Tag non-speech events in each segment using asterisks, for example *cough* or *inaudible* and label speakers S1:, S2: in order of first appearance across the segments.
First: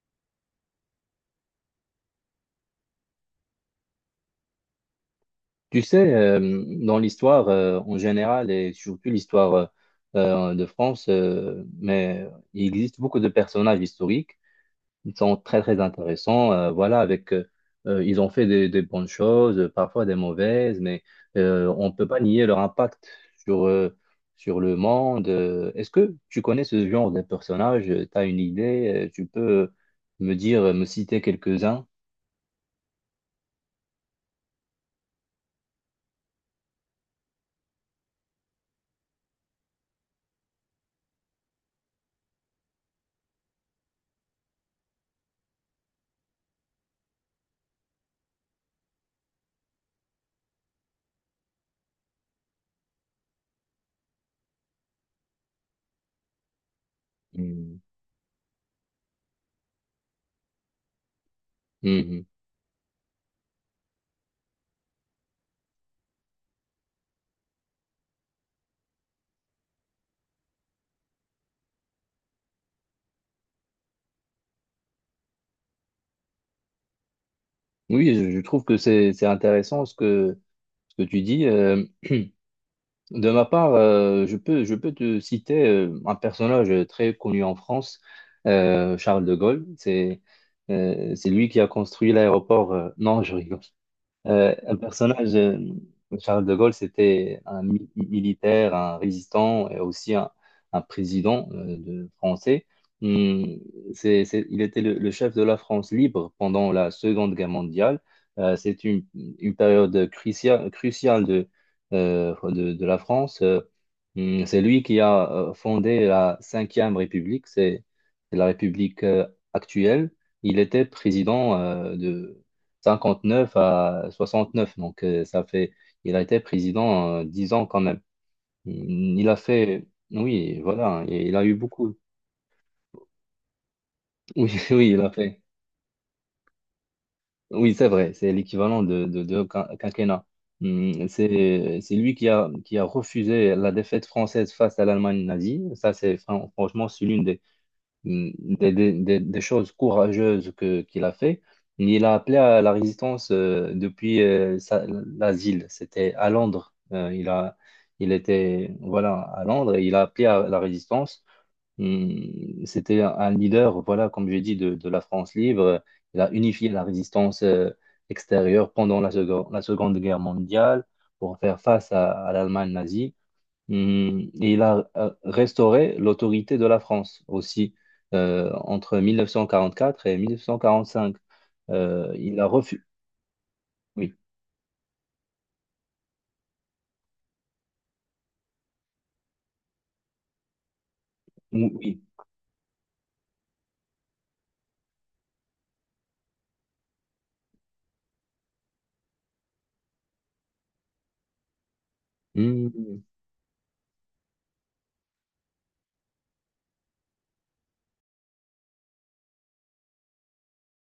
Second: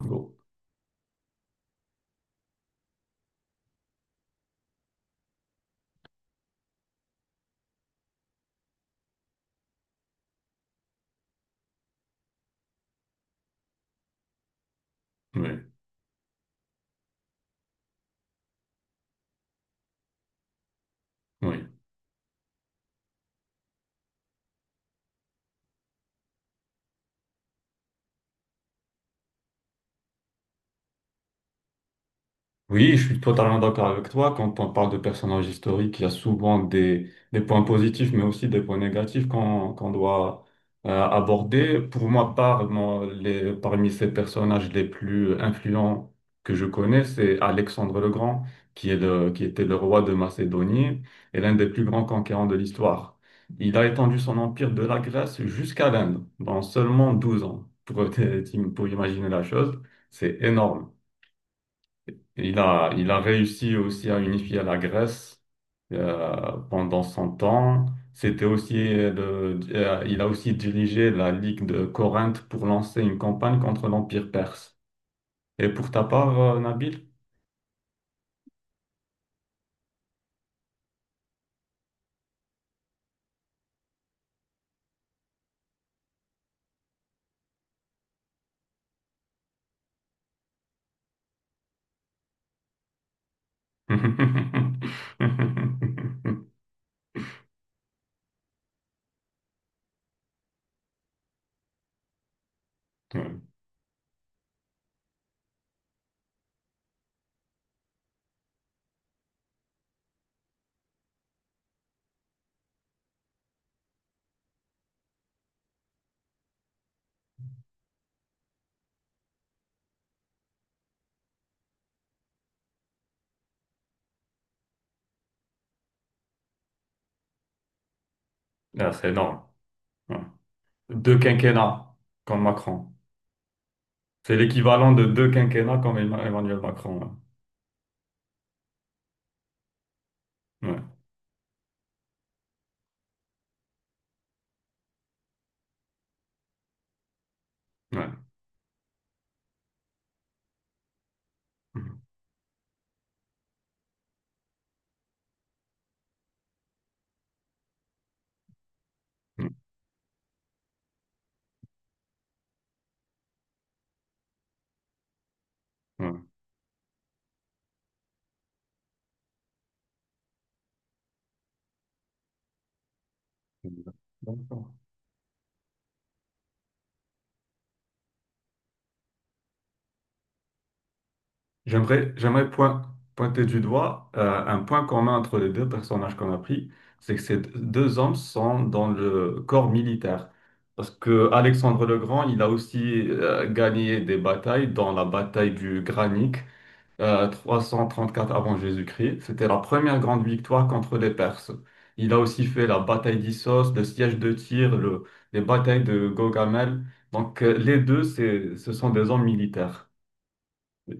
S1: Bon.
S2: Tu sais, dans l'histoire en général et surtout l'histoire de France, mais il existe beaucoup de personnages historiques. Ils sont très
S1: Oui,
S2: très intéressants. Voilà, avec ils ont fait des bonnes choses, parfois des mauvaises, mais
S1: oui.
S2: on ne peut pas nier leur impact sur euh, sur le monde. Est-ce que tu connais ce genre de personnages? Tu as une idée? Tu peux me dire, me citer quelques-uns?
S1: Oui, je suis totalement d'accord avec toi. Quand on parle de personnages historiques, il y a souvent des points positifs, mais aussi des points négatifs qu'on doit aborder. Pour ma part, moi, parmi ces personnages les plus influents que je connais, c'est Alexandre le Grand, qui était le roi de Macédonie et l'un des plus grands conquérants de l'histoire. Il a étendu son empire de la Grèce jusqu'à l'Inde dans seulement 12 ans, *laughs* pour imaginer la chose. C'est énorme.
S2: Mhm.
S1: Il a réussi aussi à unifier la Grèce pendant son temps. C'était aussi il a aussi dirigé la Ligue de Corinthe pour lancer une campagne contre l'Empire perse. Et pour ta part, Nabil?
S2: Oui, je trouve que c'est intéressant ce que tu dis. De ma part, je peux te citer un personnage très connu en France, Charles de Gaulle. C'est lui qui a construit l'aéroport. Non, je rigole. Un personnage, Charles de
S1: *laughs*
S2: Gaulle, c'était un militaire, un résistant et aussi un président français.
S1: Ouais.
S2: Hum, il était le chef de la France libre pendant la Seconde Guerre mondiale. C'est une période cruciale, cruciale de la France. C'est lui qui a fondé la Cinquième République, c'est la République actuelle. Il était président de 59 à 69. Donc, ça fait, il a été président 10 ans quand même.
S1: Ah, c'est
S2: Mmh, il a
S1: énorme.
S2: fait,
S1: Ouais.
S2: oui, voilà,
S1: Deux
S2: et il a eu
S1: quinquennats
S2: beaucoup. *laughs*
S1: comme Macron. C'est
S2: Oui, oui,
S1: l'équivalent
S2: il
S1: de
S2: a
S1: deux
S2: fait.
S1: quinquennats comme Emmanuel Macron.
S2: Oui, c'est vrai, c'est l'équivalent de quinquennat.
S1: Ouais.
S2: C'est lui qui a refusé la défaite française face à l'Allemagne nazie. Ça, c'est franchement, c'est l'une
S1: Ouais. Ouais.
S2: des, des choses courageuses qu'il a fait. Il a appelé à la résistance depuis l'asile. C'était à Londres. Il était voilà, à
S1: Mm-hmm.
S2: Londres et il a appelé à la résistance. C'était un leader, voilà, comme j'ai dit, de la France libre.
S1: Ouais.
S2: Il a unifié la résistance extérieure pendant la Seconde Guerre mondiale pour faire face à l'Allemagne nazie.
S1: Ouais.
S2: Et il a restauré l'autorité de la France aussi entre 1944 et 1945.
S1: J'aimerais,
S2: Il a
S1: j'aimerais
S2: refusé.
S1: point- pointer du doigt
S2: Oui,
S1: un point commun entre les deux personnages qu'on a pris, c'est que ces deux hommes sont dans le corps militaire. Parce que Alexandre le
S2: oui,
S1: Grand, il a aussi gagné des batailles, dans la bataille du Granik, euh, 4 avant Jésus-Christ. C'était la première grande victoire contre les Perses. Il a aussi fait la
S2: Hmm,
S1: bataille d'Issos, le siège de Tyr, les batailles de Gogamel. Donc les deux, c'est, ce sont des hommes militaires.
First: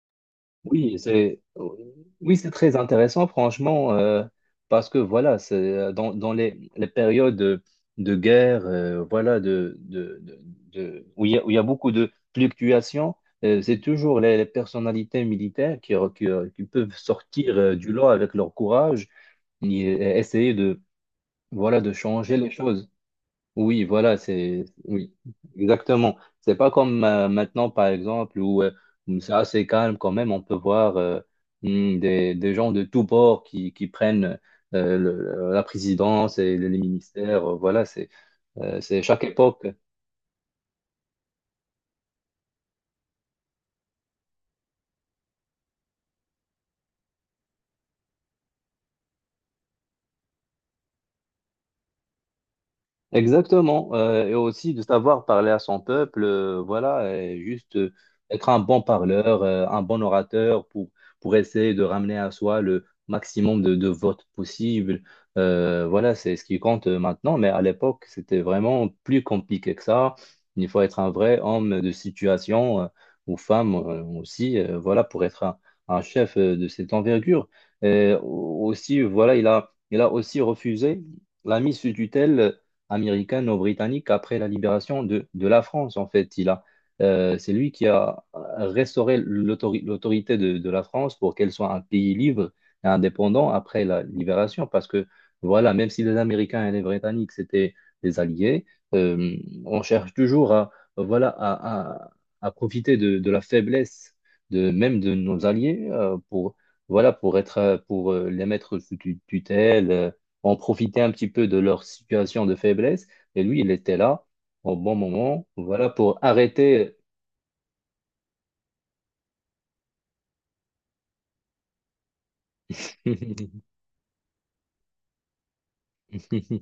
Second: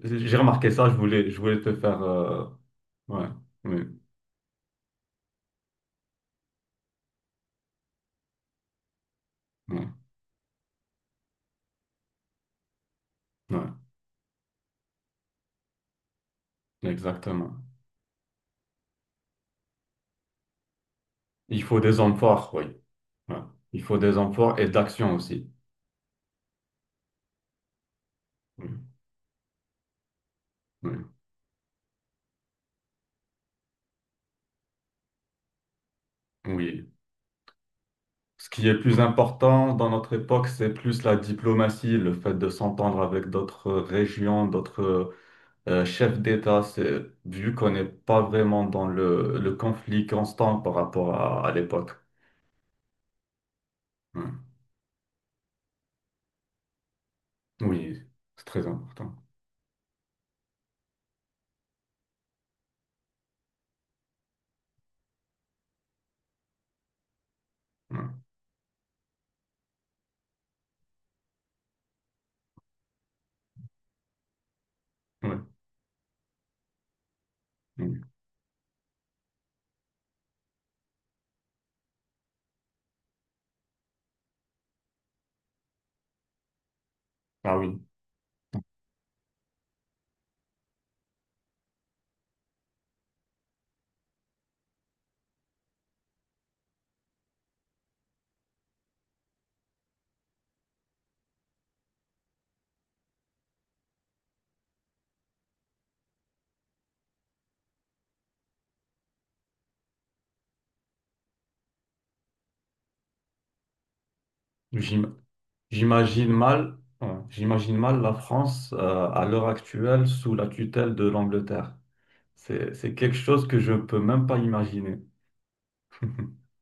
S1: J'ai remarqué ça, je
S2: oui,
S1: voulais, je
S2: c'est,
S1: voulais te faire.
S2: oui, c'est très
S1: Ouais,
S2: intéressant,
S1: oui,
S2: franchement, parce que voilà, c'est dans les périodes de guerre, voilà,
S1: ouais,
S2: où il y a, beaucoup de fluctuations.
S1: ouais,
S2: C'est toujours les personnalités militaires qui peuvent
S1: exactement.
S2: sortir du lot avec leur courage essayer de
S1: Il faut
S2: voilà de
S1: des hommes
S2: changer les
S1: forts, oui.
S2: choses.
S1: Ouais. Il
S2: Oui,
S1: faut des
S2: voilà,
S1: hommes forts
S2: c'est,
S1: et d'action
S2: oui,
S1: aussi.
S2: exactement. C'est pas comme maintenant par exemple où
S1: Oui,
S2: c'est assez calme quand même, on peut voir
S1: oui,
S2: des gens de tous bords qui prennent la présidence et les
S1: oui.
S2: ministères, voilà,
S1: Ce qui est plus
S2: c'est chaque époque.
S1: important dans notre époque, c'est plus la diplomatie, le fait de s'entendre avec d'autres régions, d'autres chefs d'État. C'est, vu qu'on n'est pas vraiment dans le conflit constant par rapport à l'époque.
S2: Exactement,
S1: Ouais.
S2: et aussi de savoir parler à son peuple, voilà, et juste
S1: Oui, c'est
S2: être un
S1: très
S2: bon
S1: important.
S2: parleur, un bon orateur pour essayer de ramener à soi le maximum de votes possible. Voilà, c'est ce qui compte maintenant, mais à l'époque,
S1: Ouais,
S2: c'était vraiment plus compliqué que ça. Il faut être un vrai homme de situation, ou femme aussi, voilà, pour
S1: ouais,
S2: être un chef de cette envergure.
S1: oui.
S2: Et aussi, voilà, il a aussi refusé la mise sous tutelle américano-britannique après la libération de la France, en fait. C'est
S1: Ah
S2: lui
S1: oui.
S2: qui a restauré l'autorité de la France pour qu'elle soit un pays libre et indépendant après la libération, parce que, voilà, même si les Américains et les Britanniques, c'était des alliés, euh, on cherche toujours voilà, à profiter de la faiblesse de, même de nos alliés pour, voilà, pour, être, pour les mettre sous tutelle on profitait un petit peu de leur situation de faiblesse. Et lui, il était là au bon
S1: J'im-
S2: moment, voilà, pour
S1: J'imagine mal,
S2: arrêter.
S1: hein, j'imagine mal la France à l'heure actuelle sous la tutelle de l'Angleterre. C'est quelque chose que je
S2: *laughs*
S1: peux même pas imaginer. *laughs*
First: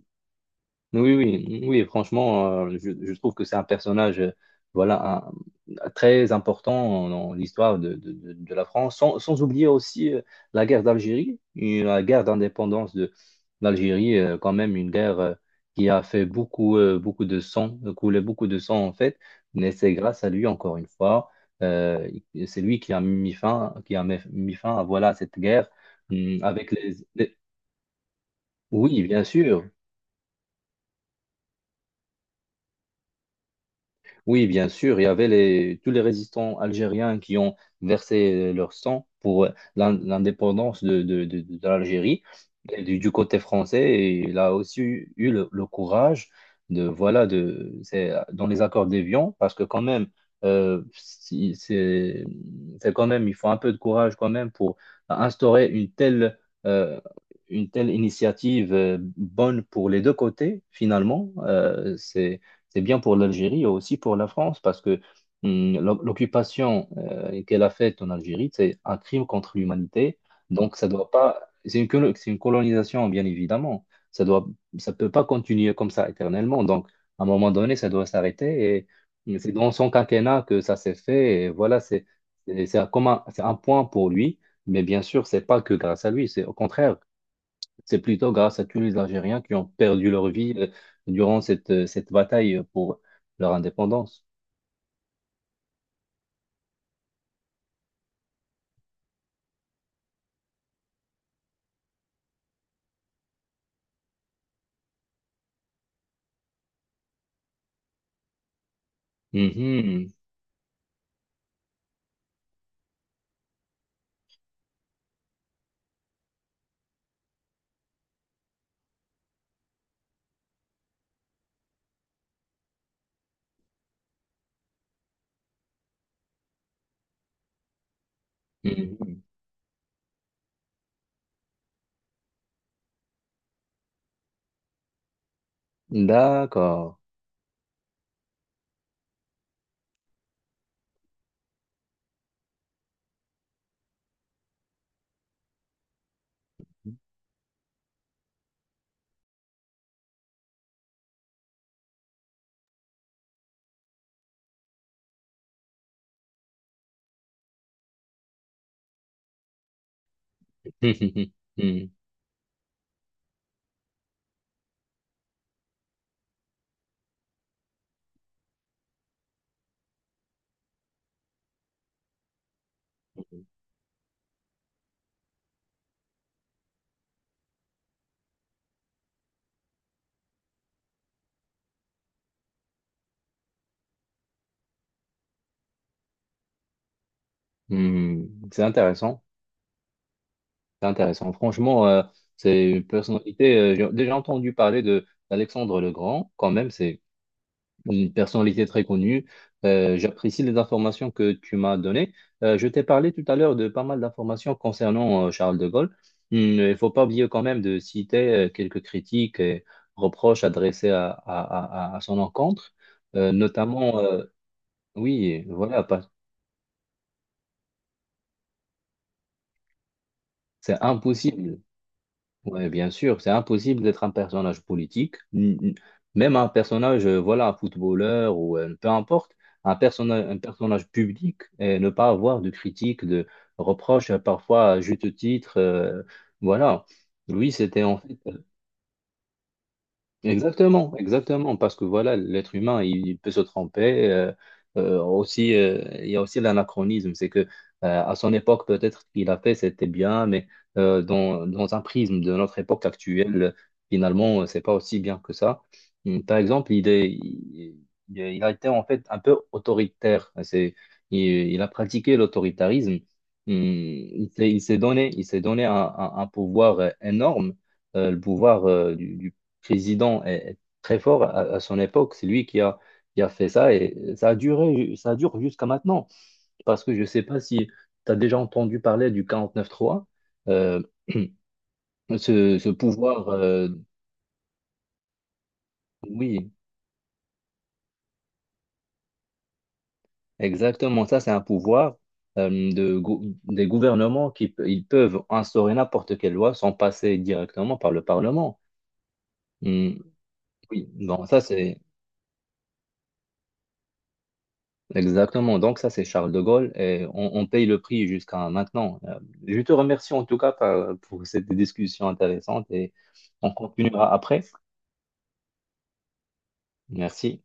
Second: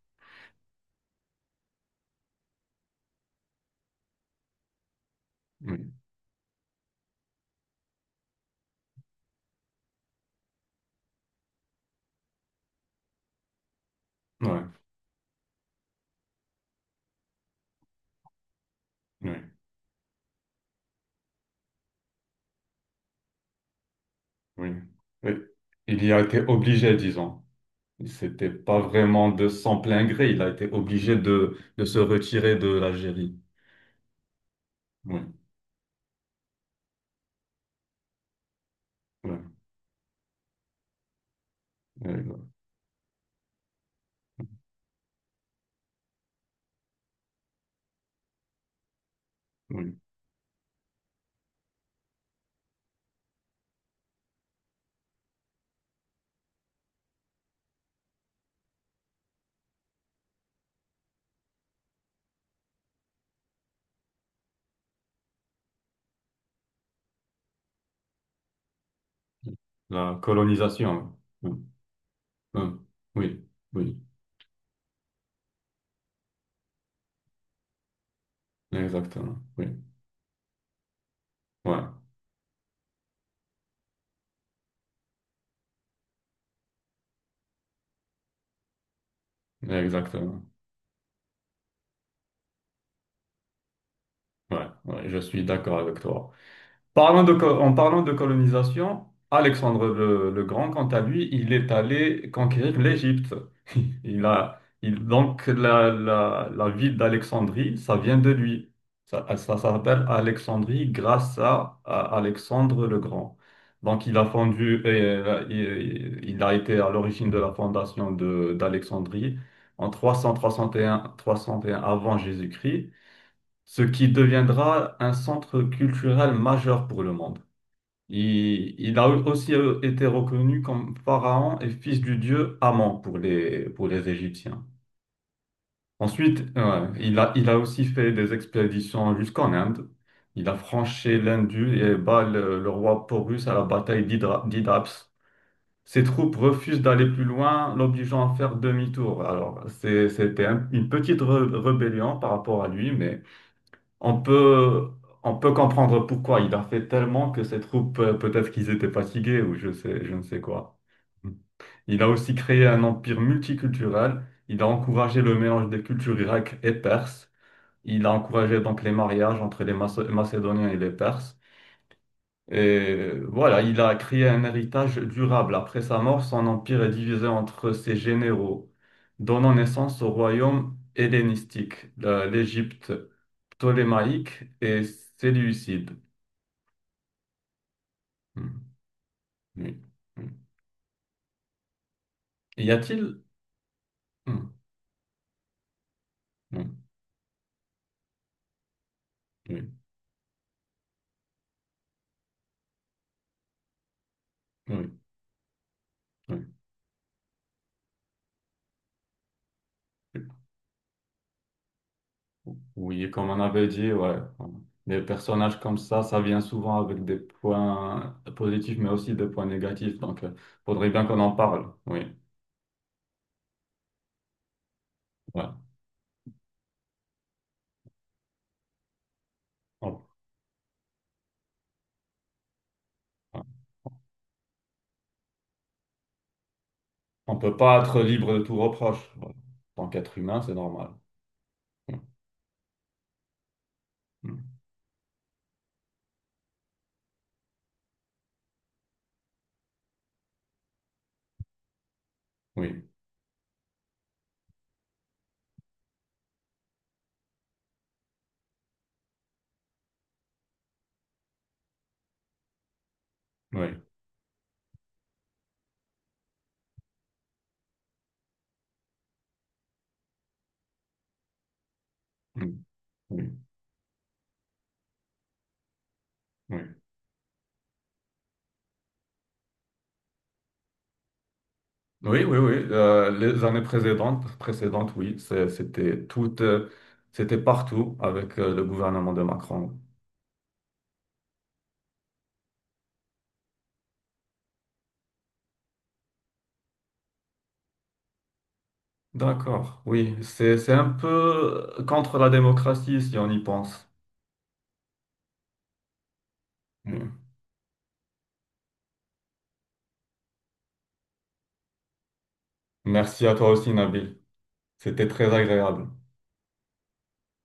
S2: Oui, oui, oui, franchement, je trouve que c'est un personnage, voilà,
S1: Oui,
S2: très important dans l'histoire de la France, sans oublier aussi la guerre d'Algérie, et la guerre d'indépendance de l'Algérie, quand
S1: ouais,
S2: même une guerre qui a fait beaucoup, beaucoup de sang, coulé beaucoup de sang en fait,
S1: oui,
S2: mais c'est grâce à lui, encore une fois, euh, c'est lui qui a mis fin, qui a mis mis
S1: oui,
S2: fin à voilà,
S1: oui.
S2: cette guerre,
S1: Il y a été
S2: avec les,
S1: obligé,
S2: les-
S1: disons. C'était pas
S2: Oui, bien
S1: vraiment de
S2: sûr.
S1: son plein gré. Il a été obligé de se retirer de l'Algérie.
S2: Oui, bien sûr, il y avait
S1: Oui,
S2: tous les résistants algériens qui ont versé leur sang
S1: oui,
S2: pour l'indépendance de l'Algérie.
S1: oui,
S2: Et Du côté français, et il a aussi eu le courage de, voilà, de, c'est dans les accords d'Évian, parce que quand
S1: oui.
S2: même, euh, si- c'est c'est quand même, il faut un peu de courage quand même pour instaurer euh, une telle initiative bonne pour les deux côtés, finalement. C'est bien pour l'Algérie et aussi pour la France parce que l'occupation qu'elle a faite en Algérie, c'est un crime contre
S1: La
S2: l'humanité. Donc, ça
S1: colonisation.
S2: doit pas.
S1: Oui,
S2: C'est une
S1: oui,
S2: colonisation, bien
S1: oui,
S2: évidemment.
S1: oui,
S2: Ça doit, ça peut pas continuer comme ça éternellement. Donc, à un moment donné, ça doit s'arrêter.
S1: exactement.
S2: Et c'est
S1: Oui,
S2: dans son quinquennat que ça s'est fait. Et voilà,
S1: ouais,
S2: c'est un point pour lui. Mais bien sûr, c'est pas que grâce à lui. C'est au contraire. C'est plutôt grâce à tous les Algériens qui ont perdu leur
S1: exactement.
S2: vie durant cette bataille pour leur indépendance.
S1: Ouais, ouais, je suis d'accord avec toi. Parlant de, co- en parlant de colonisation, Alexandre le Grand, quant à lui, il est allé conquérir l'Égypte. Donc la ville d'Alexandrie, ça vient de lui. Ça s'appelle
S2: Mhm,
S1: Alexandrie grâce à Alexandre le Grand. Donc il a fondu, il a été à l'origine de la fondation de, d'Alexandrie en trois cent soixante et un 301 avant Jésus-Christ, ce qui deviendra un centre culturel majeur pour le monde. Il a
S2: mhm.
S1: aussi été reconnu comme pharaon et fils du dieu Amon pour les Égyptiens. Ensuite,
S2: D'accord.
S1: il a aussi fait des expéditions jusqu'en Inde. Il a franchi l'Indus et bat le roi Porus à la bataille d'Hydaps. Ses troupes refusent d'aller plus loin, l'obligeant à faire demi-tour. Alors, c'était une petite rébellion par rapport à lui, mais on peut, on peut comprendre pourquoi. Il a fait tellement que ses troupes, peut-être qu'ils étaient fatigués ou je ne sais quoi.
S2: *laughs* Mhm,
S1: Il a aussi créé un empire multiculturel. Il a encouragé le mélange des cultures grecques et perses. Il a encouragé donc les mariages entre les Macédoniens et les Perses. Et voilà, il a créé un héritage durable. Après sa mort, son empire est divisé entre ses généraux, donnant naissance au royaume hellénistique, l'Égypte. Tolémaïque et Séleucide.
S2: mhm.
S1: Hmm.
S2: C'est intéressant.
S1: Oui. Hmm.
S2: C'est intéressant. Franchement,
S1: Y
S2: c'est une
S1: a-t-il?
S2: personnalité. J'ai déjà
S1: Hmm.
S2: entendu parler de d'Alexandre le Grand. Quand même,
S1: Hmm.
S2: c'est une personnalité très connue.
S1: Oui.
S2: J'apprécie les informations que tu m'as données. Je t'ai parlé tout à l'heure de pas mal d'informations
S1: Oui.
S2: concernant Charles de Gaulle.
S1: Oui.
S2: Il ne faut pas oublier quand même de citer quelques critiques et
S1: Oui,
S2: reproches adressés à son encontre.
S1: oui, comme
S2: Euh,
S1: on avait dit, ouais.
S2: notamment, euh,
S1: Voilà. Des
S2: oui,
S1: personnages comme
S2: voilà,
S1: ça vient souvent avec des points positifs, mais aussi des points négatifs. Donc, il
S2: c'est
S1: faudrait bien qu'on en
S2: impossible.
S1: parle. Oui.
S2: Oui, bien sûr, c'est impossible d'être un personnage politique,
S1: Ouais.
S2: même un personnage, voilà, un footballeur ou peu importe,
S1: On
S2: un personnage public et ne pas avoir de critiques, de reproches, parfois à juste titre. Voilà,
S1: ne
S2: lui,
S1: peut pas
S2: c'était en
S1: être
S2: fait.
S1: libre de tout reproche. Ouais. En tant qu'être humain, c'est normal.
S2: Exactement, exactement, parce que
S1: Hmm.
S2: voilà, l'être humain, il peut se tromper. euh,
S1: Hmm.
S2: euh, aussi, il y a aussi l'anachronisme, c'est que à son époque, peut-être ce qu'il a fait, c'était bien, mais dans un prisme de notre
S1: Oui.
S2: époque actuelle, finalement, c'est pas aussi bien que ça. Par exemple, il est, il a été en fait un peu autoritaire. Il a pratiqué l'autoritarisme.
S1: Oui.
S2: Il s'est donné un pouvoir énorme le pouvoir du président est très fort à son époque. C'est lui
S1: Hmm.
S2: qui
S1: Oui.
S2: a fait ça et ça a duré, ça dure jusqu'à maintenant.
S1: Oui.
S2: Parce que je ne sais pas si tu as déjà entendu parler du 49-3, euh, *clears throat*
S1: Oui, oui, oui.
S2: ce
S1: Euh,
S2: pouvoir,
S1: les années précédentes, oui,
S2: oui,
S1: c'était partout avec le gouvernement de Macron.
S2: exactement. Ça, c'est un pouvoir des gouvernements ils peuvent instaurer n'importe quelle loi sans passer directement par le Parlement.
S1: D'accord,
S2: Hum,
S1: oui, c'est un
S2: oui, bon, ça,
S1: peu
S2: c'est.
S1: contre la démocratie si on y pense.
S2: Exactement. Donc ça, c'est Charles de Gaulle et
S1: Mm.
S2: on paye le prix jusqu'à maintenant. Je te remercie en tout cas pour cette discussion intéressante et
S1: Merci à toi
S2: on
S1: aussi,
S2: continuera
S1: Nabil.
S2: après.
S1: C'était très agréable.
S2: Merci.